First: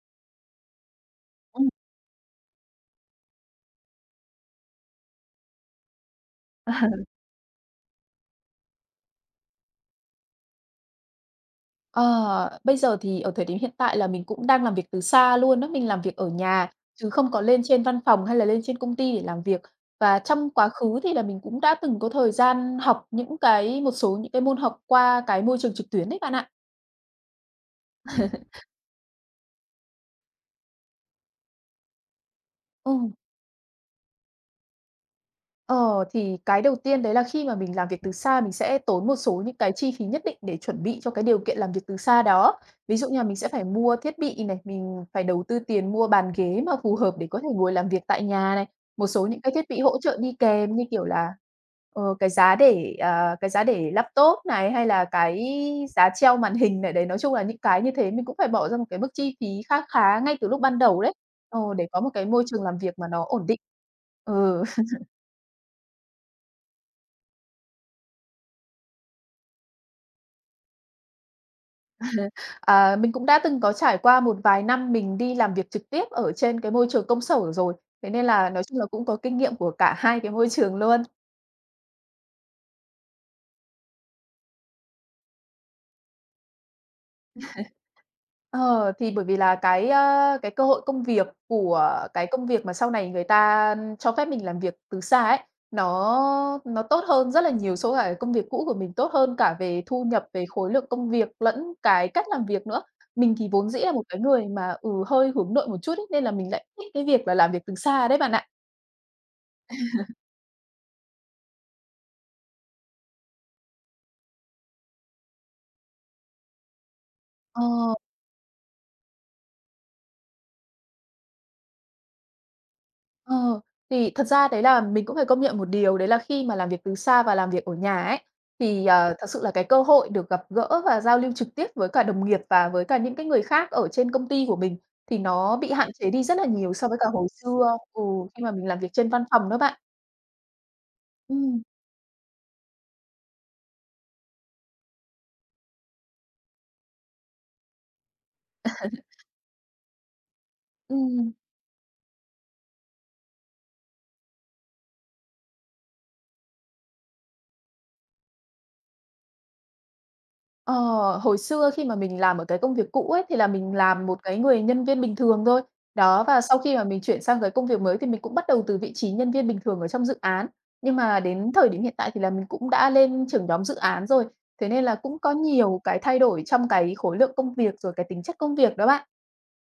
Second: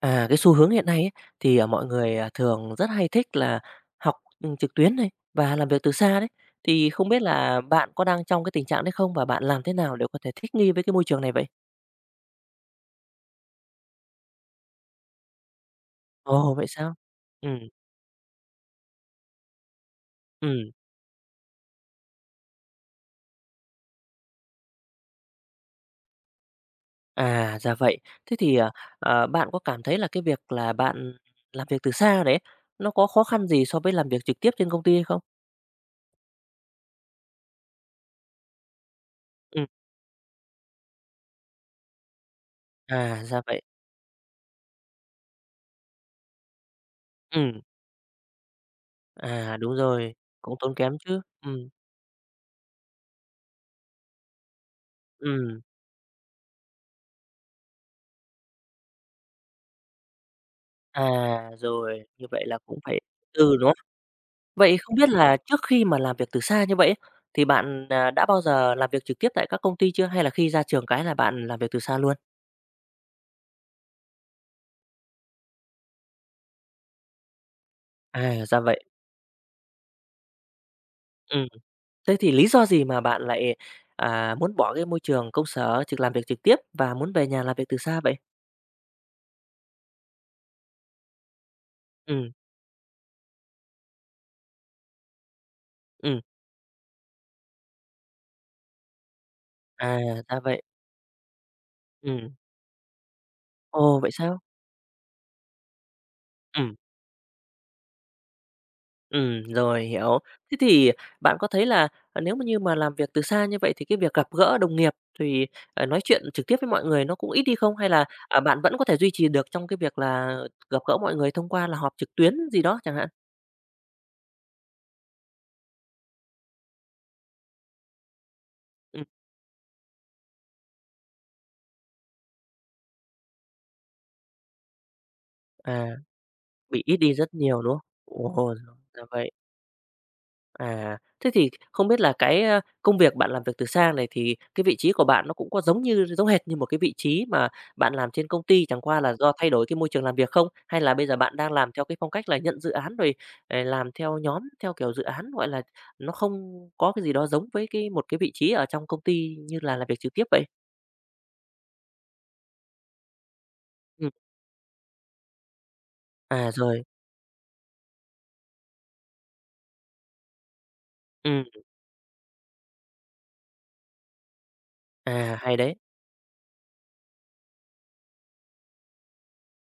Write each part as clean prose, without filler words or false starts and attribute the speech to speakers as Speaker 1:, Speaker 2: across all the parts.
Speaker 1: À, cái xu hướng hiện nay ấy, thì
Speaker 2: Ừm.
Speaker 1: mọi người, thường rất hay thích là học, trực tuyến này và làm việc từ xa đấy. Thì không biết là bạn có đang trong cái tình trạng đấy không? Và bạn làm thế nào để có thể thích nghi với cái môi trường này vậy?
Speaker 2: Ờ, bây giờ thì ở thời điểm hiện tại là mình cũng đang làm việc từ xa luôn đó, mình làm việc ở
Speaker 1: Ồ, vậy
Speaker 2: nhà
Speaker 1: sao?
Speaker 2: chứ không có
Speaker 1: Ừ,
Speaker 2: lên trên văn phòng hay là lên trên công ty để làm việc. Và trong quá
Speaker 1: ừ,
Speaker 2: khứ thì là mình cũng đã từng có thời gian học những cái một số những cái môn học qua cái môi trường trực tuyến đấy bạn ạ.
Speaker 1: à, ra vậy. Thế thì, bạn có cảm thấy là cái việc là bạn làm việc từ xa đấy, nó
Speaker 2: Ừ.
Speaker 1: có khó khăn gì so với làm việc trực tiếp trên công ty hay không?
Speaker 2: Ờ, thì cái đầu tiên đấy là khi mà mình làm việc từ xa, mình sẽ tốn một số những
Speaker 1: Ừm,
Speaker 2: cái chi phí nhất định để chuẩn bị cho cái điều kiện làm việc từ xa đó. Ví dụ
Speaker 1: à,
Speaker 2: như là mình
Speaker 1: ra
Speaker 2: sẽ
Speaker 1: vậy.
Speaker 2: phải mua thiết bị này, mình phải đầu tư tiền mua bàn ghế mà phù hợp để có thể
Speaker 1: Ừ,
Speaker 2: ngồi làm việc tại nhà này, một số những cái
Speaker 1: à,
Speaker 2: thiết
Speaker 1: đúng
Speaker 2: bị hỗ
Speaker 1: rồi,
Speaker 2: trợ đi
Speaker 1: cũng tốn
Speaker 2: kèm như
Speaker 1: kém
Speaker 2: kiểu
Speaker 1: chứ.
Speaker 2: là,
Speaker 1: Ừ,
Speaker 2: cái giá để laptop này, hay là cái
Speaker 1: ừ.
Speaker 2: giá treo màn hình này. Đấy, nói chung là những cái như thế mình cũng phải bỏ ra một cái mức chi phí khá khá ngay từ lúc ban đầu
Speaker 1: À,
Speaker 2: đấy, để
Speaker 1: rồi,
Speaker 2: có một
Speaker 1: như
Speaker 2: cái
Speaker 1: vậy
Speaker 2: môi
Speaker 1: là
Speaker 2: trường
Speaker 1: cũng
Speaker 2: làm
Speaker 1: phải
Speaker 2: việc mà nó ổn
Speaker 1: từ,
Speaker 2: định.
Speaker 1: đúng không?
Speaker 2: Ừ.
Speaker 1: Vậy không biết là trước khi mà làm việc từ xa như vậy ấy, thì bạn, đã bao giờ làm việc trực tiếp tại các công ty chưa? Hay là khi ra trường cái là bạn làm việc từ xa luôn?
Speaker 2: À, mình cũng đã từng có trải qua một vài năm mình đi làm việc trực tiếp ở trên cái môi trường công sở rồi, thế nên
Speaker 1: À,
Speaker 2: là
Speaker 1: ra
Speaker 2: nói chung
Speaker 1: vậy.
Speaker 2: là cũng có kinh nghiệm của cả hai cái môi trường luôn.
Speaker 1: Ừ. Thế thì lý do gì mà bạn lại, muốn bỏ cái môi trường công sở trực làm việc trực tiếp và muốn về nhà làm việc từ xa vậy?
Speaker 2: Ờ, thì bởi vì là cái cơ hội công việc của cái
Speaker 1: Ừ.
Speaker 2: công việc mà sau này người ta cho phép mình làm việc từ xa ấy,
Speaker 1: Ừ.
Speaker 2: nó nó tốt hơn rất là nhiều so với cả cái công việc cũ của mình, tốt hơn cả về
Speaker 1: À,
Speaker 2: thu nhập,
Speaker 1: ra
Speaker 2: về
Speaker 1: vậy.
Speaker 2: khối lượng công việc lẫn cái cách
Speaker 1: Ừ.
Speaker 2: làm việc nữa. Mình thì vốn dĩ là
Speaker 1: Ồ,
Speaker 2: một
Speaker 1: vậy
Speaker 2: cái
Speaker 1: sao?
Speaker 2: người mà, hơi hướng nội một chút ấy, nên là mình
Speaker 1: Ừ.
Speaker 2: lại thích cái việc là làm việc từ xa đấy bạn ạ.
Speaker 1: Ừ, rồi, hiểu. Thế thì bạn có thấy là, nếu mà như mà làm việc từ xa như vậy thì cái việc gặp gỡ đồng nghiệp thì, nói chuyện trực tiếp với mọi người nó cũng ít đi không? Hay
Speaker 2: Ờ.
Speaker 1: là, bạn vẫn có thể duy trì được trong cái việc là gặp gỡ mọi người thông qua là họp trực tuyến gì đó chẳng hạn?
Speaker 2: Ờ, thì thật ra đấy là mình cũng phải công nhận một điều, đấy là khi mà làm việc từ xa và làm việc ở nhà ấy, thì,
Speaker 1: Ừm,
Speaker 2: thật sự là cái cơ hội được gặp gỡ và giao lưu trực tiếp với cả đồng nghiệp và với cả những cái người khác ở trên công ty của mình thì nó bị
Speaker 1: à,
Speaker 2: hạn chế đi rất là nhiều
Speaker 1: bị
Speaker 2: so
Speaker 1: ít
Speaker 2: với cả
Speaker 1: đi
Speaker 2: hồi
Speaker 1: rất nhiều, đúng
Speaker 2: xưa.
Speaker 1: không?
Speaker 2: Ừ, khi mà
Speaker 1: Ồ,
Speaker 2: mình làm việc
Speaker 1: ra
Speaker 2: trên văn
Speaker 1: vậy.
Speaker 2: phòng đó bạn.
Speaker 1: À, thế thì
Speaker 2: Ừm,
Speaker 1: không biết là cái công việc bạn làm việc từ xa này thì cái vị trí của bạn nó cũng có giống như giống hệt như một cái vị trí mà bạn làm trên công ty, chẳng qua là do thay đổi cái môi trường làm việc không? Hay là bây giờ
Speaker 2: ừm.
Speaker 1: bạn đang làm theo cái phong cách là nhận dự án rồi, làm theo nhóm, theo kiểu dự án, gọi là, nó không có cái gì đó giống với cái một cái vị trí ở trong công ty như là làm việc trực tiếp vậy?
Speaker 2: Ờ, hồi xưa khi mà mình làm ở cái công việc cũ ấy, thì là mình làm
Speaker 1: Ừm,
Speaker 2: một cái người nhân viên bình thường thôi. Đó, và
Speaker 1: à,
Speaker 2: sau khi
Speaker 1: rồi,
Speaker 2: mà mình chuyển sang cái công việc mới thì mình cũng bắt đầu từ vị trí nhân viên bình thường ở trong dự án. Nhưng mà
Speaker 1: ừm,
Speaker 2: đến thời điểm hiện tại thì là mình cũng đã lên trưởng nhóm dự án rồi. Thế nên là cũng có
Speaker 1: à, hay đấy.
Speaker 2: nhiều cái thay đổi trong cái khối lượng công việc, rồi cái tính chất công việc đó bạn.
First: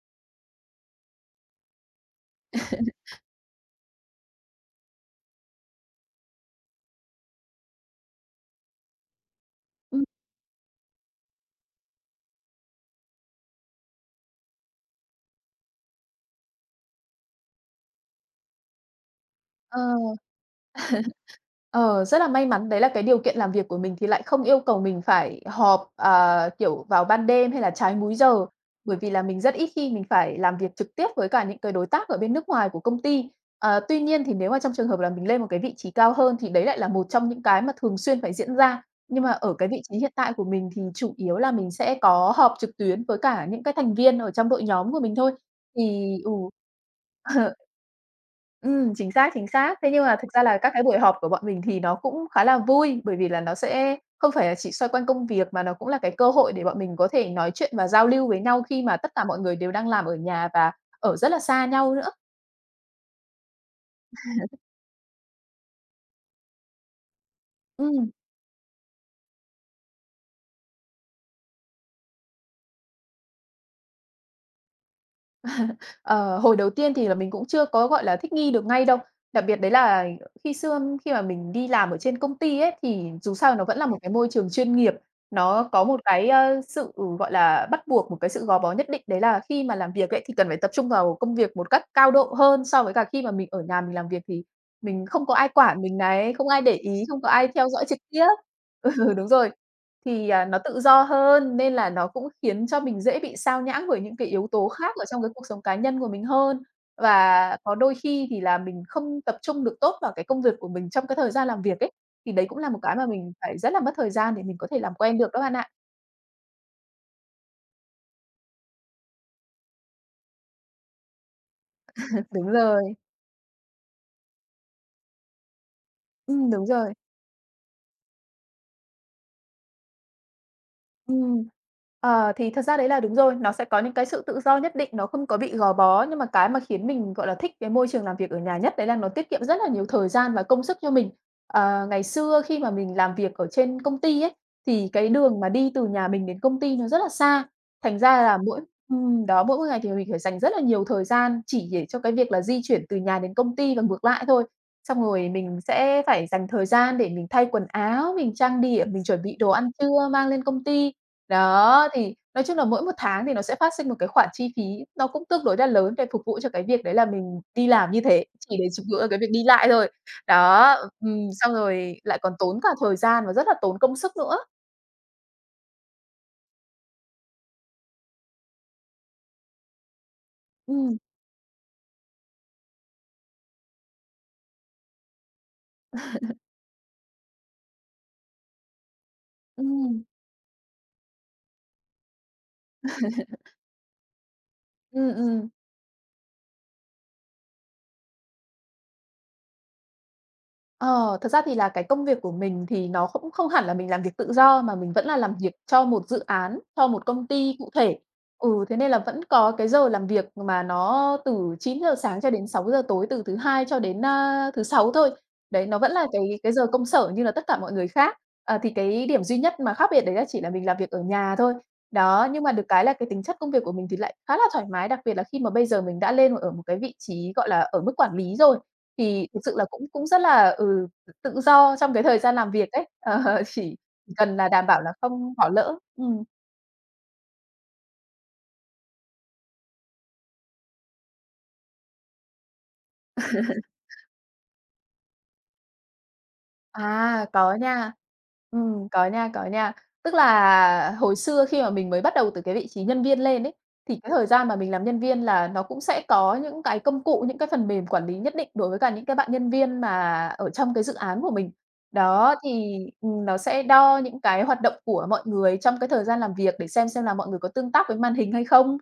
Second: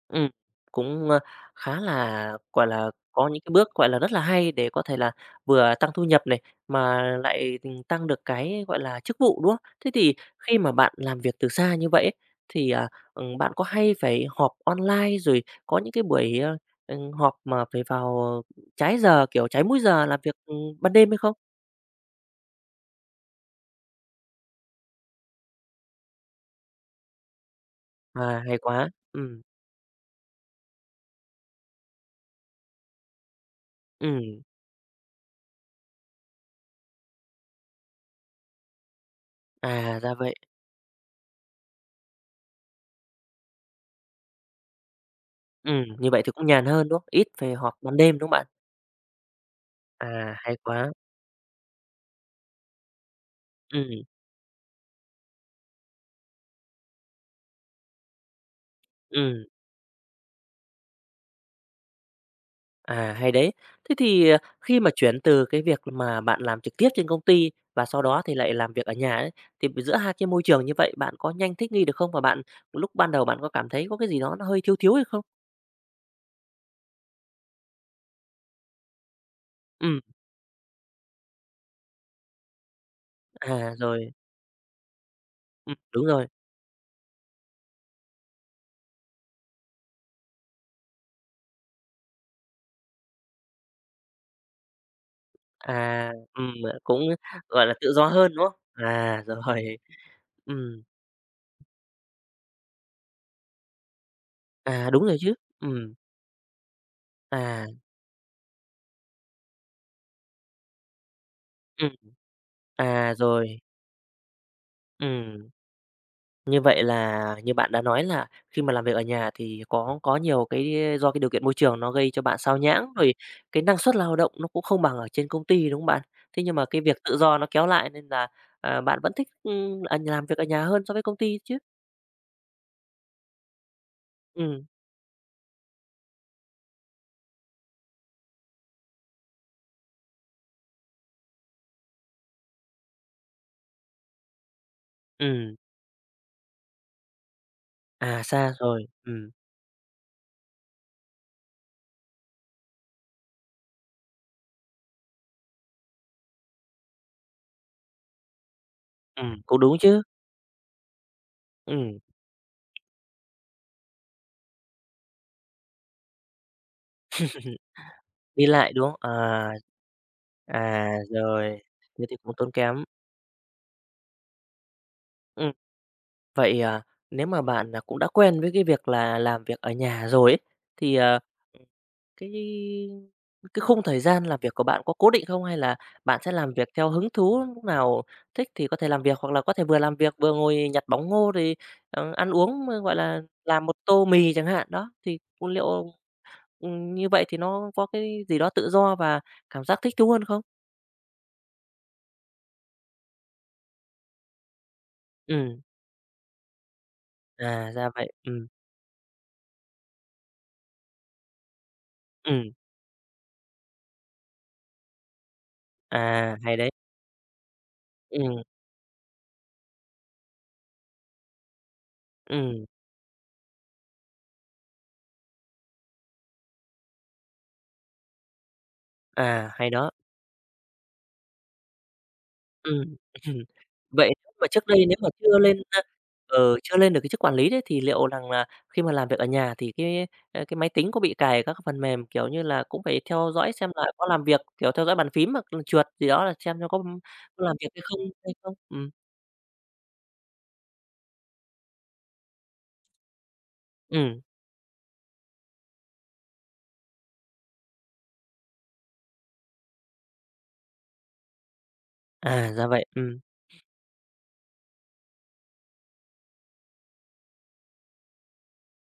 Speaker 1: Ừm, cũng, khá là, gọi là, có những cái bước, gọi là, rất là hay để có thể là vừa tăng thu nhập này, mà lại, tăng được cái, gọi là, chức vụ, đúng không? Thế
Speaker 2: Ừm.
Speaker 1: thì khi mà bạn làm việc từ xa như vậy ấy, thì, bạn có hay phải họp online rồi có những cái buổi, họp mà phải vào trái giờ, kiểu, trái múi
Speaker 2: Ờ.
Speaker 1: giờ làm việc, ban đêm hay không?
Speaker 2: Ờ, rất là may mắn đấy là cái điều kiện làm việc của mình thì lại không yêu cầu mình phải họp, kiểu, vào ban đêm hay là trái múi
Speaker 1: À,
Speaker 2: giờ,
Speaker 1: hay quá.
Speaker 2: bởi vì là mình rất ít khi mình phải làm việc trực tiếp với cả những cái đối tác ở bên nước ngoài của công ty. Tuy nhiên thì
Speaker 1: Ừm,
Speaker 2: nếu mà trong trường hợp là mình lên một cái vị trí cao hơn thì đấy lại là một trong những cái mà thường xuyên phải diễn ra. Nhưng mà ở cái vị
Speaker 1: à,
Speaker 2: trí hiện
Speaker 1: ra
Speaker 2: tại
Speaker 1: vậy.
Speaker 2: của mình thì chủ yếu là mình sẽ có họp trực tuyến với cả những cái thành viên ở trong đội nhóm của mình thôi.
Speaker 1: Như
Speaker 2: Thì
Speaker 1: vậy
Speaker 2: ừ.
Speaker 1: thì cũng nhàn hơn, đúng không? Ít phải họp ban đêm, đúng không bạn?
Speaker 2: Chính xác, chính xác. Thế nhưng mà thực
Speaker 1: À,
Speaker 2: ra
Speaker 1: hay
Speaker 2: là các cái
Speaker 1: quá.
Speaker 2: buổi họp của bọn mình thì nó cũng khá là vui, bởi vì là nó sẽ
Speaker 1: Ừm,
Speaker 2: không phải là chỉ xoay quanh công việc mà nó cũng là cái cơ hội để bọn mình có thể nói chuyện và giao lưu với nhau khi mà tất cả mọi
Speaker 1: ừm.
Speaker 2: người đều đang làm ở nhà và ở rất là xa nhau nữa.
Speaker 1: À, hay đấy. Thế thì, khi mà chuyển từ cái việc mà bạn làm trực tiếp trên công ty và sau
Speaker 2: Ừm.
Speaker 1: đó thì lại làm việc ở nhà ấy, thì giữa hai cái môi trường như vậy bạn có nhanh thích nghi được không? Và bạn lúc ban đầu bạn có cảm thấy có cái gì đó nó hơi thiếu thiếu hay không?
Speaker 2: Ờ, hồi đầu tiên thì là mình cũng chưa có, gọi là, thích nghi được ngay đâu. Đặc biệt đấy
Speaker 1: Ừ,
Speaker 2: là khi xưa khi mà mình đi làm ở trên công ty ấy, thì dù sao nó
Speaker 1: à,
Speaker 2: vẫn là một cái
Speaker 1: rồi,
Speaker 2: môi trường chuyên nghiệp, nó có một
Speaker 1: đúng rồi.
Speaker 2: cái, sự, gọi là, bắt buộc, một cái sự gò bó nhất định, đấy là khi mà làm việc ấy thì cần phải tập trung vào công việc một cách cao độ hơn so với cả khi mà mình ở nhà mình làm việc thì mình không có ai quản mình
Speaker 1: À,
Speaker 2: này, không ai để
Speaker 1: cũng,
Speaker 2: ý, không có ai
Speaker 1: gọi
Speaker 2: theo
Speaker 1: là,
Speaker 2: dõi
Speaker 1: tự
Speaker 2: trực
Speaker 1: do
Speaker 2: tiếp.
Speaker 1: hơn, đúng không?
Speaker 2: Ừ,
Speaker 1: À,
Speaker 2: đúng rồi.
Speaker 1: rồi,
Speaker 2: Thì, nó tự
Speaker 1: ừ,
Speaker 2: do hơn nên là nó cũng khiến cho mình dễ bị xao nhãng bởi những cái yếu tố
Speaker 1: à,
Speaker 2: khác
Speaker 1: đúng
Speaker 2: ở
Speaker 1: rồi
Speaker 2: trong cái
Speaker 1: chứ.
Speaker 2: cuộc sống cá
Speaker 1: Ừ,
Speaker 2: nhân của mình hơn. Và
Speaker 1: à,
Speaker 2: có đôi khi thì là mình không tập trung được tốt vào cái công việc của mình trong cái thời gian làm việc ấy,
Speaker 1: ừm,
Speaker 2: thì đấy cũng là một cái mà
Speaker 1: à,
Speaker 2: mình
Speaker 1: rồi,
Speaker 2: phải rất là mất thời gian để mình có thể làm quen được đó
Speaker 1: ừ.
Speaker 2: bạn ạ.
Speaker 1: Như vậy là như bạn đã nói là khi mà làm việc ở nhà thì có nhiều cái do cái điều kiện môi trường nó gây cho bạn
Speaker 2: Đúng
Speaker 1: sao nhãng,
Speaker 2: rồi.
Speaker 1: rồi cái năng suất lao động nó cũng không bằng ở trên công ty, đúng không bạn? Thế nhưng mà
Speaker 2: Đúng
Speaker 1: cái
Speaker 2: rồi.
Speaker 1: việc tự do nó kéo lại nên là, bạn vẫn thích, làm việc ở nhà hơn so với công ty
Speaker 2: Ừm.
Speaker 1: chứ?
Speaker 2: Thì thật ra đấy là đúng rồi, nó sẽ có những cái sự tự do
Speaker 1: Ừ.
Speaker 2: nhất định, nó không có bị gò bó, nhưng mà cái mà khiến mình, gọi là, thích cái môi trường làm việc ở nhà nhất đấy là nó tiết kiệm rất là nhiều thời gian và công sức cho mình. Ngày xưa khi mà mình làm việc ở trên công ty ấy, thì cái đường mà
Speaker 1: Ừ,
Speaker 2: đi từ nhà mình đến công ty nó rất là xa, thành ra
Speaker 1: à,
Speaker 2: là
Speaker 1: xa
Speaker 2: mỗi
Speaker 1: rồi,
Speaker 2: ừm,
Speaker 1: ừ,
Speaker 2: đó, mỗi một ngày thì mình phải dành rất là nhiều thời gian chỉ để cho cái việc là di chuyển từ nhà đến công ty và ngược lại thôi. Xong rồi mình sẽ phải dành thời gian để mình thay quần áo, mình trang điểm, mình
Speaker 1: ừ,
Speaker 2: chuẩn bị đồ
Speaker 1: cũng
Speaker 2: ăn
Speaker 1: đúng chứ,
Speaker 2: trưa mang lên công ty. Đó,
Speaker 1: ừ,
Speaker 2: thì nói chung là mỗi một tháng thì nó sẽ phát sinh một cái khoản chi phí nó cũng tương đối là lớn để phục vụ cho cái việc đấy là mình đi làm như thế,
Speaker 1: đi
Speaker 2: chỉ để
Speaker 1: lại, đúng
Speaker 2: phục vụ
Speaker 1: không?
Speaker 2: cho cái việc đi
Speaker 1: À,
Speaker 2: lại thôi. Đó, xong
Speaker 1: rồi,
Speaker 2: rồi
Speaker 1: thế thì
Speaker 2: lại
Speaker 1: cũng
Speaker 2: còn
Speaker 1: tốn
Speaker 2: tốn cả
Speaker 1: kém.
Speaker 2: thời gian và rất là tốn công sức nữa.
Speaker 1: Ừm, vậy, nếu mà bạn, cũng đã quen với cái việc là làm việc ở nhà rồi ấy, thì,
Speaker 2: Ừm.
Speaker 1: Cái cái khung thời gian làm việc của bạn có cố định không? Hay là bạn sẽ làm việc theo hứng thú, lúc nào thích thì có thể làm việc, hoặc là có thể vừa làm
Speaker 2: Ừm.
Speaker 1: việc vừa ngồi nhặt bóng ngô thì ăn uống, gọi là, làm một tô mì chẳng hạn, đó,
Speaker 2: Ừm,
Speaker 1: thì
Speaker 2: ừm.
Speaker 1: liệu, như vậy thì nó có cái gì đó tự do và cảm giác thích thú hơn không?
Speaker 2: Ờ, thật ra thì là cái công việc của mình thì nó cũng không hẳn là mình làm việc tự do mà mình vẫn là làm việc
Speaker 1: Ừm,
Speaker 2: cho một dự án, cho một công ty
Speaker 1: à,
Speaker 2: cụ
Speaker 1: ra
Speaker 2: thể.
Speaker 1: vậy,
Speaker 2: Ừ, thế nên là vẫn có cái giờ làm việc mà nó từ 9 giờ sáng cho đến
Speaker 1: ừm,
Speaker 2: 6 giờ tối, từ thứ Hai cho đến, thứ Sáu thôi. Đấy, nó vẫn là cái
Speaker 1: à,
Speaker 2: cái
Speaker 1: hay
Speaker 2: giờ
Speaker 1: đấy,
Speaker 2: công sở như là tất cả mọi người khác.
Speaker 1: ừm,
Speaker 2: Thì cái điểm duy nhất mà khác biệt đấy là chỉ là mình làm việc ở nhà thôi. Đó, nhưng mà được
Speaker 1: ừm,
Speaker 2: cái là cái tính chất công việc của mình thì lại khá là thoải mái, đặc biệt là khi mà bây giờ mình đã lên ở một cái vị trí, gọi là, ở mức quản lý rồi. Thì thực
Speaker 1: à,
Speaker 2: sự là
Speaker 1: hay
Speaker 2: cũng
Speaker 1: đó.
Speaker 2: cũng rất là, tự do trong cái thời gian làm việc ấy,
Speaker 1: Ừm, ừm.
Speaker 2: chỉ
Speaker 1: Vậy nếu
Speaker 2: cần
Speaker 1: mà
Speaker 2: là
Speaker 1: trước
Speaker 2: đảm bảo
Speaker 1: đây
Speaker 2: là
Speaker 1: nếu mà
Speaker 2: không bỏ lỡ. Ừm.
Speaker 1: chưa lên được cái chức quản lý đấy thì liệu rằng là khi mà làm việc ở nhà thì cái máy tính có bị cài các cái phần mềm, kiểu như là, cũng phải theo dõi xem là có làm việc, kiểu, theo dõi bàn phím hoặc là trượt gì đó là xem nó có,
Speaker 2: À,
Speaker 1: có
Speaker 2: có
Speaker 1: làm việc hay
Speaker 2: nha.
Speaker 1: không hay không?
Speaker 2: Có nha, có nha. Tức là hồi xưa khi mà mình mới bắt đầu từ cái vị trí nhân viên lên ấy, thì cái
Speaker 1: Ừm,
Speaker 2: thời gian mà mình làm nhân viên là nó cũng sẽ có những cái công cụ, những cái phần mềm quản lý nhất định đối với cả những cái bạn nhân viên mà ở trong cái dự án của mình. Đó,
Speaker 1: à, ra
Speaker 2: thì,
Speaker 1: vậy,
Speaker 2: nó sẽ đo những cái hoạt động của mọi người trong cái thời gian làm việc để xem là mọi người có tương tác với màn hình hay không.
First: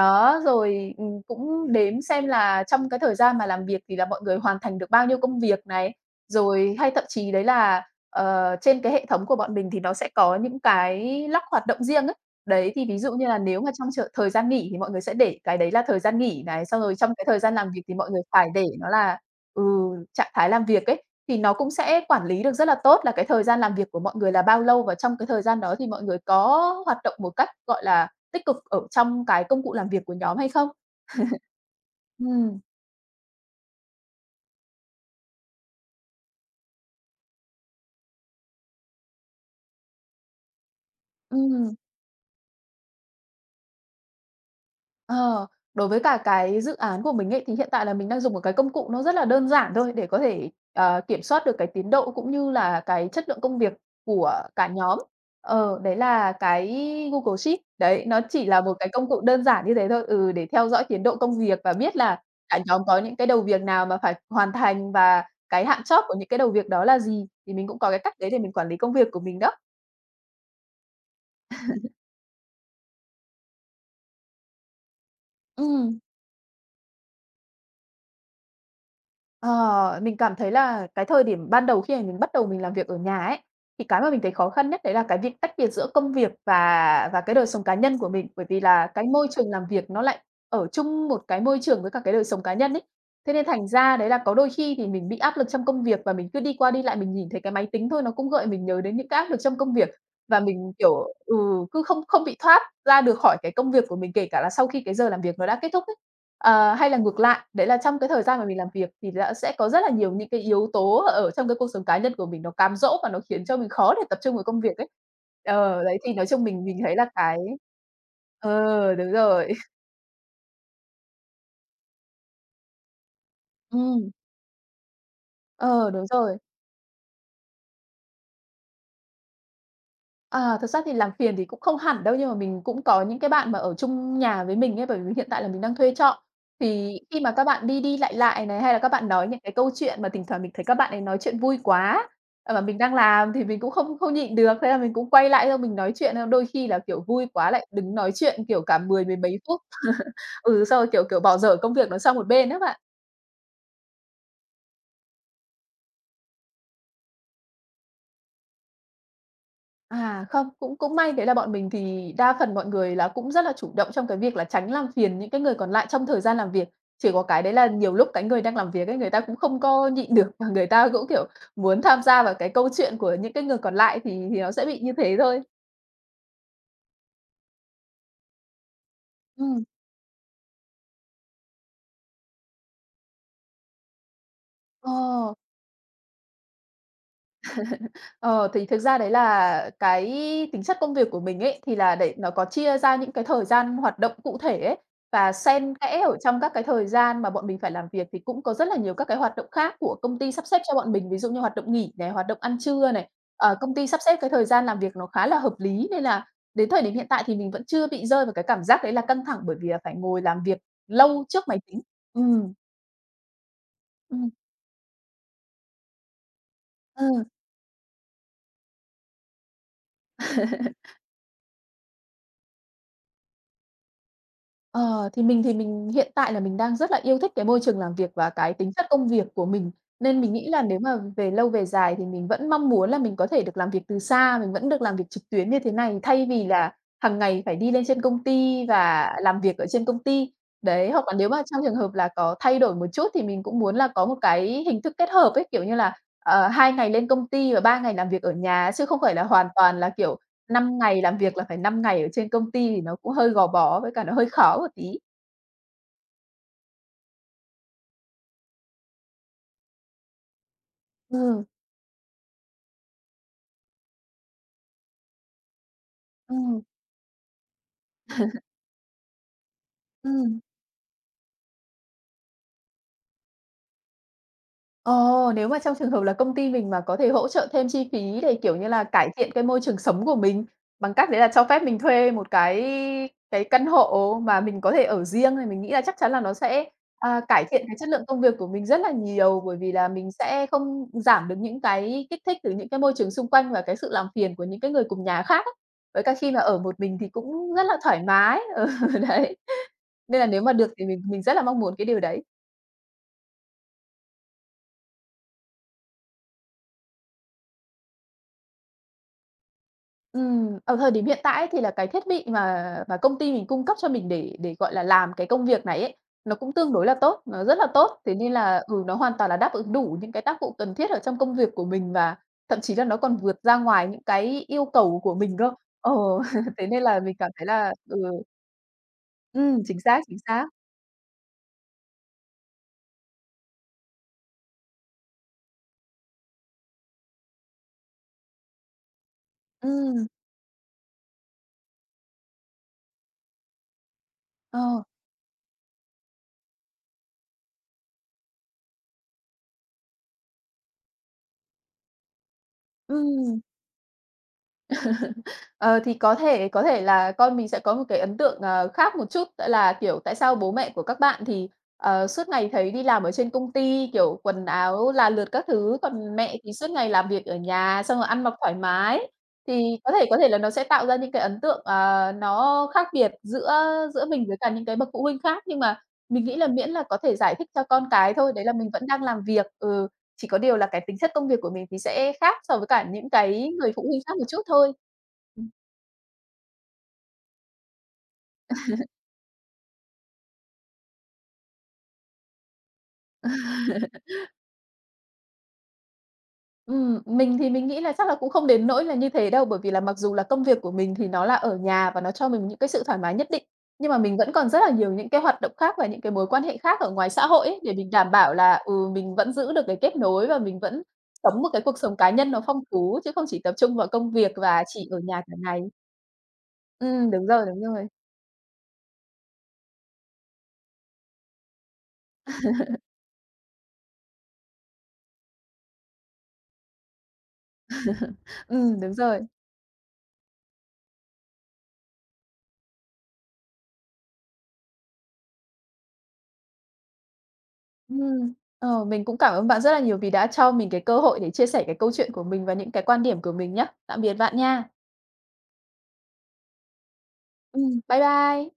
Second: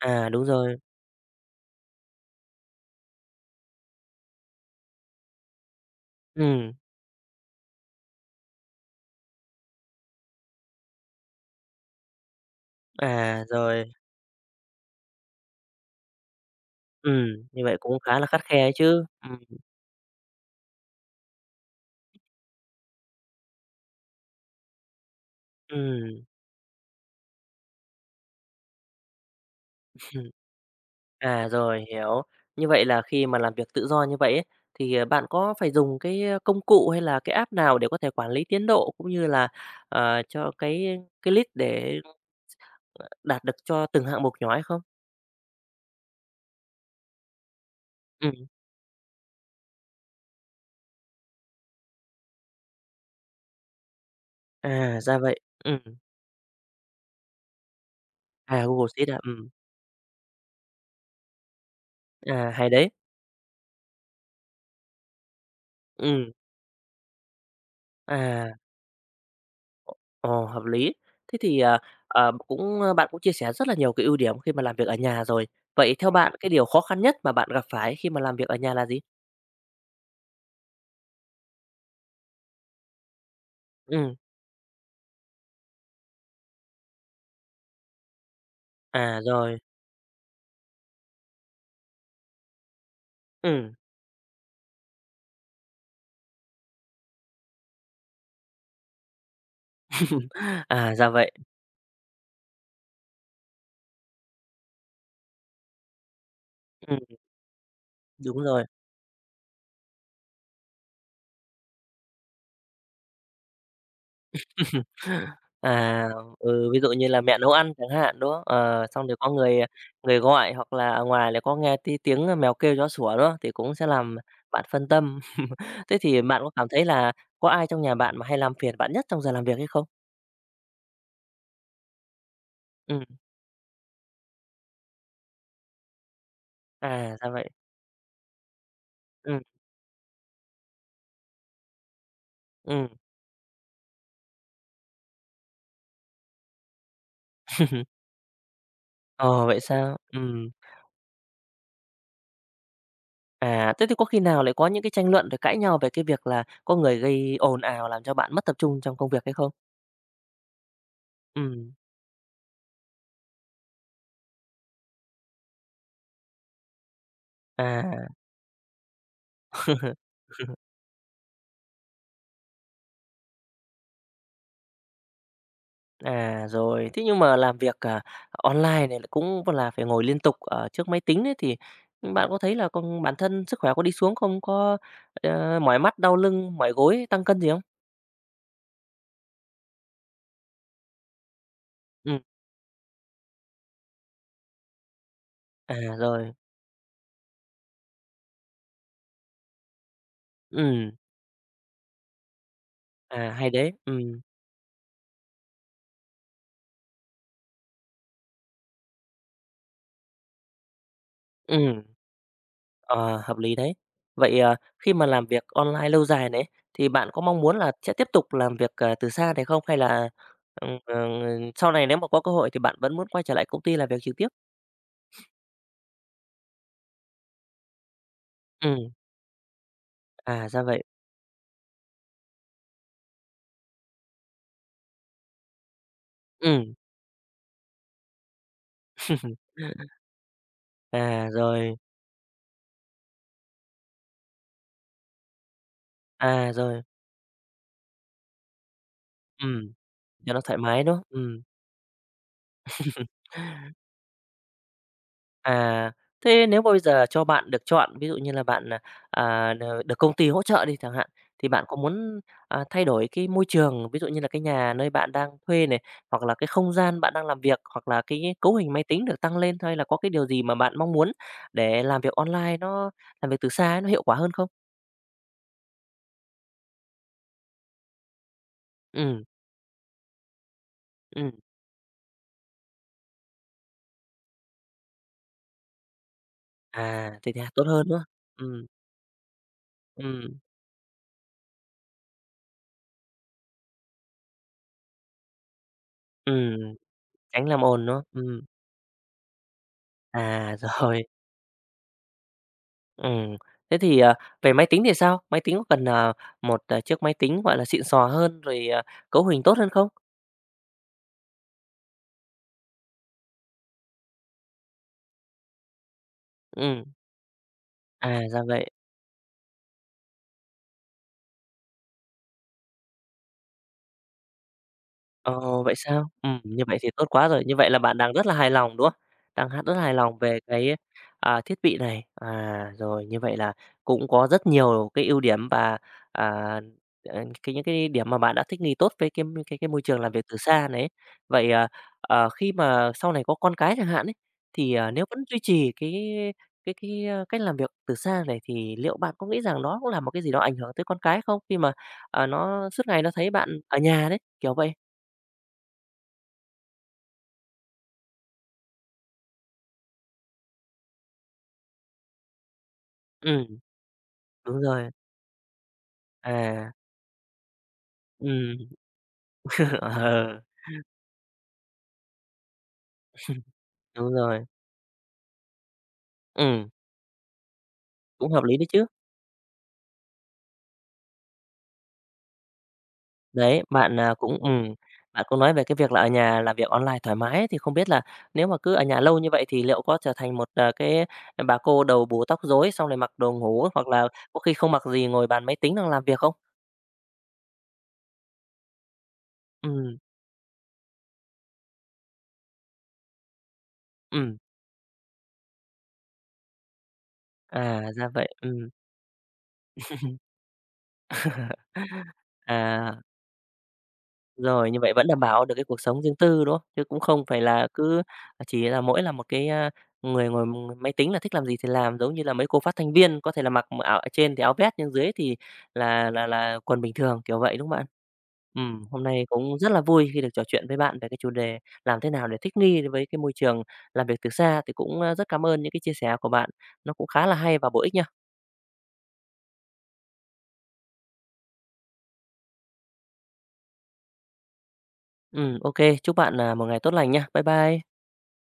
Speaker 1: à, đúng rồi,
Speaker 2: rồi, cũng đếm xem là trong cái thời gian mà làm việc thì là mọi người hoàn thành được bao nhiêu công việc này.
Speaker 1: ừm,
Speaker 2: Rồi hay thậm chí đấy là, trên cái hệ thống của bọn mình thì nó sẽ có những cái lock hoạt động riêng ấy. Đấy, thì ví dụ như là
Speaker 1: à,
Speaker 2: nếu mà
Speaker 1: rồi,
Speaker 2: trong trường thời gian nghỉ thì mọi người sẽ để cái đấy là thời gian nghỉ này, xong rồi trong cái
Speaker 1: ừm,
Speaker 2: thời gian
Speaker 1: như
Speaker 2: làm
Speaker 1: vậy
Speaker 2: việc thì
Speaker 1: cũng
Speaker 2: mọi
Speaker 1: khá
Speaker 2: người
Speaker 1: là khắt
Speaker 2: phải
Speaker 1: khe
Speaker 2: để
Speaker 1: ấy
Speaker 2: nó
Speaker 1: chứ.
Speaker 2: là, ừ, trạng thái làm việc ấy, thì nó cũng sẽ quản lý được rất là tốt là cái thời gian làm việc của mọi người là bao lâu và trong cái thời gian đó thì mọi người có hoạt động một cách, gọi là, tích cực ở trong cái công cụ làm việc của
Speaker 1: Ừm.
Speaker 2: nhóm hay không.
Speaker 1: À, rồi, hiểu.
Speaker 2: Ừm,
Speaker 1: Như vậy là khi mà làm việc tự do như vậy ấy, thì, bạn có phải dùng cái công cụ hay là cái app nào để có thể quản lý tiến độ cũng như là, cho cái list
Speaker 2: ừm.
Speaker 1: để đạt được cho từng hạng mục nhỏ hay không?
Speaker 2: Ờ, Đối với cả cái dự án của mình ấy, thì hiện tại là mình đang dùng một
Speaker 1: Ừm,
Speaker 2: cái công cụ nó rất là đơn giản thôi để có thể, kiểm soát được cái tiến độ cũng như là cái chất lượng công việc của cả
Speaker 1: à,
Speaker 2: nhóm.
Speaker 1: ra vậy.
Speaker 2: Ờ, đấy là cái Google Sheet. Đấy, nó chỉ là
Speaker 1: À,
Speaker 2: một
Speaker 1: Google
Speaker 2: cái công
Speaker 1: sheet à,
Speaker 2: cụ đơn giản như thế thôi, ừ, để theo dõi tiến độ công việc và biết là
Speaker 1: à,
Speaker 2: cả
Speaker 1: hay
Speaker 2: nhóm
Speaker 1: đấy.
Speaker 2: có những cái đầu việc nào mà phải hoàn thành và cái hạn chót của những
Speaker 1: Ừm,
Speaker 2: cái đầu việc đó là gì, thì mình cũng có cái cách đấy để
Speaker 1: à,
Speaker 2: mình quản lý công việc của mình đó.
Speaker 1: ồ, hợp lý. Thế thì, cũng bạn cũng chia sẻ rất là nhiều cái ưu điểm khi mà làm việc ở nhà rồi. Vậy
Speaker 2: Ừm.
Speaker 1: theo bạn cái điều khó khăn nhất mà bạn gặp phải khi mà làm việc ở nhà là gì?
Speaker 2: Ờ, mình cảm thấy là cái thời điểm ban đầu khi mà mình bắt đầu mình làm việc ở nhà ấy, thì cái mà
Speaker 1: Ừm,
Speaker 2: mình thấy khó khăn nhất đấy là cái việc tách biệt giữa công việc và cái đời sống cá nhân của mình. Bởi vì là cái
Speaker 1: à,
Speaker 2: môi trường
Speaker 1: rồi,
Speaker 2: làm việc nó lại ở chung một cái môi trường với cả cái đời sống cá nhân ấy. Thế nên thành
Speaker 1: ừm.
Speaker 2: ra đấy là có đôi khi thì mình bị áp lực trong công việc và mình cứ đi qua đi lại mình nhìn thấy cái máy tính thôi nó cũng gợi mình nhớ đến những cái áp lực trong công việc. Và mình,
Speaker 1: À, ra
Speaker 2: kiểu,
Speaker 1: vậy.
Speaker 2: ừ, cứ không không bị thoát ra được khỏi cái công việc của mình, kể cả là sau khi cái giờ làm việc nó đã kết thúc ấy. Hay là
Speaker 1: Ừm,
Speaker 2: ngược lại, đấy là trong cái thời
Speaker 1: đúng
Speaker 2: gian mà mình
Speaker 1: rồi.
Speaker 2: làm việc thì đã sẽ có rất là nhiều những cái yếu tố ở trong cái cuộc sống cá nhân của mình nó cám dỗ và nó khiến cho mình khó để tập trung vào công việc ấy. Đấy,
Speaker 1: À,
Speaker 2: thì nói chung mình
Speaker 1: ừ,
Speaker 2: mình
Speaker 1: ví dụ
Speaker 2: thấy là
Speaker 1: như là mẹ
Speaker 2: cái
Speaker 1: nấu ăn chẳng hạn, đúng không? Ờ,
Speaker 2: ờ,
Speaker 1: xong
Speaker 2: đúng
Speaker 1: rồi có
Speaker 2: rồi.
Speaker 1: người, à, người gọi hoặc là ở ngoài lại có nghe tí tiếng, mèo kêu chó sủa, đúng không? Thì cũng sẽ
Speaker 2: Ừm,
Speaker 1: làm bạn phân tâm.
Speaker 2: ờ,
Speaker 1: Thế
Speaker 2: đúng
Speaker 1: thì
Speaker 2: rồi.
Speaker 1: bạn có cảm thấy là có ai trong nhà bạn mà hay làm phiền bạn nhất trong giờ làm việc hay không?
Speaker 2: Thật ra thì làm phiền thì cũng không hẳn đâu, nhưng mà mình cũng
Speaker 1: Ừm,
Speaker 2: có những cái bạn mà ở chung nhà với mình ấy, bởi vì hiện tại là mình đang thuê trọ. Thì
Speaker 1: à,
Speaker 2: khi
Speaker 1: ra
Speaker 2: mà các
Speaker 1: vậy.
Speaker 2: bạn đi đi lại lại này, hay là các bạn nói
Speaker 1: Ừ.
Speaker 2: những cái câu chuyện mà thỉnh thoảng mình thấy các bạn ấy nói chuyện vui quá, mà mình
Speaker 1: Ừ.
Speaker 2: đang làm thì mình cũng không không nhịn được, thế là mình cũng quay lại xong mình nói chuyện. Đôi khi là, kiểu, vui quá lại đứng nói chuyện, kiểu, cả mười mười mấy
Speaker 1: Ồ, vậy
Speaker 2: phút.
Speaker 1: sao? Ừm.
Speaker 2: Ừ, sau rồi, kiểu kiểu, bỏ dở công việc nó sang một bên á bạn.
Speaker 1: À, thế thì có khi nào lại có những cái tranh luận rồi cãi nhau về cái việc là có người gây ồn ào làm cho bạn mất tập trung trong công việc hay không?
Speaker 2: À, không, cũng cũng may đấy là bọn mình
Speaker 1: Ừm,
Speaker 2: thì đa phần mọi người là cũng rất là chủ động trong cái việc là tránh làm phiền những cái người còn lại trong thời gian làm việc. Chỉ có cái đấy là nhiều
Speaker 1: à.
Speaker 2: lúc cái người đang làm việc ấy, người ta cũng không có nhịn được và người ta cũng, kiểu, muốn tham gia vào cái câu chuyện của những cái người còn lại thì nó sẽ bị như thế thôi.
Speaker 1: À, rồi. Thế nhưng mà làm việc, online này cũng
Speaker 2: Ừm,
Speaker 1: là phải ngồi liên tục ở trước máy tính đấy thì bạn có thấy là con bản thân sức khỏe có đi xuống không? Có,
Speaker 2: ờ.
Speaker 1: mỏi mắt, đau lưng, mỏi gối, tăng cân gì không?
Speaker 2: Ờ, thì thực ra đấy là cái tính chất công việc của mình ấy, thì là để
Speaker 1: Ừm,
Speaker 2: nó có chia ra những cái thời gian hoạt động cụ thể ấy, và
Speaker 1: à,
Speaker 2: xen kẽ ở
Speaker 1: rồi,
Speaker 2: trong các cái thời gian mà bọn mình phải làm việc thì cũng có rất là nhiều các cái hoạt động khác của công ty sắp xếp cho
Speaker 1: ừm,
Speaker 2: bọn mình. Ví dụ như hoạt động nghỉ này, hoạt động ăn trưa này,
Speaker 1: à, hay đấy,
Speaker 2: công ty sắp xếp cái thời gian làm việc nó khá là hợp lý, nên là đến thời điểm hiện tại thì mình vẫn chưa bị rơi vào cái cảm giác đấy là căng thẳng bởi vì là phải ngồi làm việc lâu trước máy tính.
Speaker 1: ừm,
Speaker 2: Ừm,
Speaker 1: ờ, hợp lý đấy.
Speaker 2: ừm,
Speaker 1: Vậy, khi mà làm việc online lâu dài này thì bạn có
Speaker 2: ừ.
Speaker 1: mong muốn là sẽ tiếp tục làm việc, từ xa này không? Hay là, sau này nếu mà có cơ hội thì bạn vẫn muốn quay trở lại công ty làm việc trực tiếp?
Speaker 2: Ờ, thì mình hiện tại là mình đang rất là yêu thích cái môi trường làm việc và cái tính chất
Speaker 1: Ừm,
Speaker 2: công việc của mình, nên mình
Speaker 1: à,
Speaker 2: nghĩ
Speaker 1: ra
Speaker 2: là nếu
Speaker 1: vậy.
Speaker 2: mà về lâu về dài thì mình vẫn mong muốn là mình có thể được làm việc từ xa, mình vẫn được làm việc trực tuyến như thế này, thay vì là
Speaker 1: Ừm.
Speaker 2: hàng ngày phải đi lên trên công ty và làm việc ở trên công ty. Đấy, hoặc là
Speaker 1: À,
Speaker 2: nếu mà trong
Speaker 1: rồi,
Speaker 2: trường hợp là có thay đổi một chút thì mình cũng muốn là có một cái hình thức kết hợp ấy, kiểu như là,
Speaker 1: à,
Speaker 2: 2
Speaker 1: rồi,
Speaker 2: ngày lên công ty và 3 ngày làm việc ở nhà, chứ không phải là hoàn
Speaker 1: ừm,
Speaker 2: toàn là, kiểu,
Speaker 1: cho nó thoải
Speaker 2: 5
Speaker 1: mái, đúng
Speaker 2: ngày
Speaker 1: không?
Speaker 2: làm việc
Speaker 1: Ừm.
Speaker 2: là phải 5 ngày ở trên công ty thì nó cũng hơi gò bó với cả nó hơi khó một tí.
Speaker 1: À, thế nếu mà bây giờ cho bạn được chọn, ví dụ như là bạn, à, à, đ được công ty hỗ trợ đi chẳng hạn,
Speaker 2: Ừ,
Speaker 1: thì bạn có muốn, thay đổi cái môi trường, ví dụ như là cái nhà nơi bạn đang thuê này, hoặc là
Speaker 2: ừ,
Speaker 1: cái không gian bạn đang làm việc, hoặc là cái cấu hình máy tính được tăng lên, hay là có cái
Speaker 2: ừ.
Speaker 1: điều gì mà bạn mong muốn để làm việc từ xa ấy nó hiệu quả hơn không?
Speaker 2: Ờ, Nếu mà trong trường hợp là công ty mình mà có thể hỗ trợ thêm chi phí để, kiểu như là, cải
Speaker 1: Ừ.
Speaker 2: thiện cái môi trường sống của mình, bằng cách đấy là
Speaker 1: Ừ,
Speaker 2: cho phép mình thuê một cái căn hộ mà mình có thể ở riêng thì mình nghĩ là chắc chắn là nó sẽ,
Speaker 1: à, thế thì
Speaker 2: cải
Speaker 1: tốt
Speaker 2: thiện cái
Speaker 1: hơn,
Speaker 2: chất
Speaker 1: đúng.
Speaker 2: lượng công việc của
Speaker 1: Ừ.
Speaker 2: mình rất là nhiều, bởi vì là
Speaker 1: Ừ,
Speaker 2: mình sẽ không giảm được những cái kích thích từ những cái môi trường xung quanh và cái sự làm phiền của những cái người cùng nhà khác á. Với cả khi mà ở một mình thì
Speaker 1: tránh
Speaker 2: cũng
Speaker 1: làm
Speaker 2: rất là
Speaker 1: ồn, đúng
Speaker 2: thoải
Speaker 1: không?
Speaker 2: mái, ừ, đấy, nên là nếu mà
Speaker 1: À,
Speaker 2: được thì
Speaker 1: rồi,
Speaker 2: mình rất là mong muốn cái điều đấy.
Speaker 1: ừm. Thế thì, về máy tính thì sao? Máy tính có cần, một, chiếc máy tính, gọi là, xịn sò hơn, rồi, cấu hình tốt hơn không?
Speaker 2: Ở thời điểm hiện tại ấy thì là cái thiết bị mà công ty mình cung cấp cho mình để gọi là, làm cái công việc này ấy, nó cũng tương
Speaker 1: Ừm,
Speaker 2: đối là tốt, nó rất là tốt. Thế
Speaker 1: à,
Speaker 2: nên
Speaker 1: ra
Speaker 2: là,
Speaker 1: vậy.
Speaker 2: ừ, nó hoàn toàn là đáp ứng đủ những cái tác vụ cần thiết ở trong công việc của mình và thậm chí là nó còn vượt ra ngoài những cái yêu cầu của mình cơ.
Speaker 1: Ồ, vậy
Speaker 2: Ờ,
Speaker 1: sao? Như
Speaker 2: thế
Speaker 1: vậy
Speaker 2: nên
Speaker 1: thì
Speaker 2: là
Speaker 1: tốt
Speaker 2: mình
Speaker 1: quá
Speaker 2: cảm
Speaker 1: rồi,
Speaker 2: thấy
Speaker 1: như vậy
Speaker 2: là
Speaker 1: là bạn
Speaker 2: ừ,
Speaker 1: đang rất là hài lòng, đúng không? Đang hát rất là
Speaker 2: chính
Speaker 1: hài
Speaker 2: xác,
Speaker 1: lòng
Speaker 2: chính
Speaker 1: về
Speaker 2: xác.
Speaker 1: cái, thiết bị này. À, rồi, như vậy là cũng có rất nhiều cái ưu điểm và, à, cái những cái điểm mà bạn đã thích nghi tốt với cái môi trường
Speaker 2: Ừm,
Speaker 1: làm việc từ xa này ấy. Vậy, khi mà sau này có con cái chẳng hạn ấy,
Speaker 2: ờ,
Speaker 1: thì, nếu vẫn duy trì cái cách làm việc từ xa này thì liệu bạn có nghĩ rằng nó cũng là một cái gì đó ảnh hưởng tới con cái không? Khi mà, nó suốt ngày nó thấy
Speaker 2: ừm.
Speaker 1: bạn ở nhà đấy, kiểu vậy.
Speaker 2: Ờ, thì có thể là con mình sẽ có một cái ấn tượng, khác một chút, tại là, kiểu, tại sao bố mẹ của các bạn thì, suốt ngày thấy đi làm ở trên công
Speaker 1: Ừm,
Speaker 2: ty, kiểu, quần
Speaker 1: đúng rồi,
Speaker 2: áo là lượt các thứ, còn mẹ thì suốt
Speaker 1: à,
Speaker 2: ngày làm việc ở nhà, xong rồi ăn mặc thoải
Speaker 1: ừm,
Speaker 2: mái. Thì có thể là
Speaker 1: ờ,
Speaker 2: nó sẽ tạo ra những cái ấn tượng, nó khác biệt giữa giữa
Speaker 1: đúng
Speaker 2: mình với
Speaker 1: rồi,
Speaker 2: cả những cái bậc phụ huynh khác, nhưng mà mình nghĩ là
Speaker 1: ừm,
Speaker 2: miễn là có thể giải thích cho con cái
Speaker 1: cũng
Speaker 2: thôi,
Speaker 1: hợp
Speaker 2: đấy là
Speaker 1: lý đấy
Speaker 2: mình vẫn
Speaker 1: chứ.
Speaker 2: đang làm việc. Ừ, chỉ có điều là cái tính chất công việc của mình thì sẽ khác so với cả những cái
Speaker 1: Đấy,
Speaker 2: người phụ huynh khác một chút thôi.
Speaker 1: bạn cũng nói về cái việc là ở nhà làm việc online thoải mái ấy, thì không biết là nếu mà cứ ở nhà lâu như vậy thì liệu có trở thành một, cái bà cô đầu bù tóc rối, xong rồi mặc đồ ngủ, hoặc là có khi không mặc gì ngồi bàn máy tính đang làm việc không?
Speaker 2: Mình nghĩ là chắc là cũng không đến nỗi là như thế đâu, bởi vì là
Speaker 1: Ừm,
Speaker 2: mặc dù là công việc của mình thì nó là ở nhà và nó cho mình những cái sự thoải mái nhất định, nhưng mà mình vẫn
Speaker 1: ừm,
Speaker 2: còn rất là nhiều những cái hoạt động khác và những cái mối quan hệ khác ở ngoài xã hội ấy, để
Speaker 1: à,
Speaker 2: mình
Speaker 1: ra
Speaker 2: đảm
Speaker 1: vậy,
Speaker 2: bảo là, ừ, mình vẫn giữ được cái kết nối và mình vẫn sống một cái cuộc sống cá nhân nó phong
Speaker 1: à.
Speaker 2: phú, chứ không chỉ tập trung vào công việc và
Speaker 1: Rồi, như
Speaker 2: chỉ
Speaker 1: vậy
Speaker 2: ở
Speaker 1: vẫn đảm
Speaker 2: nhà cả
Speaker 1: bảo được
Speaker 2: ngày.
Speaker 1: cái cuộc sống riêng tư, đúng không? Chứ cũng không
Speaker 2: Đúng
Speaker 1: phải
Speaker 2: rồi, đúng
Speaker 1: là
Speaker 2: rồi.
Speaker 1: cứ chỉ là mỗi là một cái người ngồi máy tính là thích làm gì thì làm, giống như là mấy cô phát thanh viên có thể là mặc áo ở trên thì áo vest nhưng dưới thì là quần bình thường, kiểu vậy, đúng không bạn?
Speaker 2: Đúng
Speaker 1: Hôm nay
Speaker 2: rồi.
Speaker 1: cũng rất là vui khi được trò chuyện với bạn về cái chủ đề làm thế nào để thích nghi với cái môi trường làm việc từ xa, thì cũng, rất cảm ơn những cái chia sẻ của bạn, nó cũng khá là hay và bổ ích nha.
Speaker 2: Ừm, mình cũng cảm ơn bạn rất là nhiều vì đã cho mình cái cơ hội để chia sẻ cái câu chuyện của mình và những cái quan điểm của mình nhé. Tạm biệt bạn nha.
Speaker 1: Ô, chúc bạn, một ngày tốt lành nha. Bye bye.
Speaker 2: Bye bye.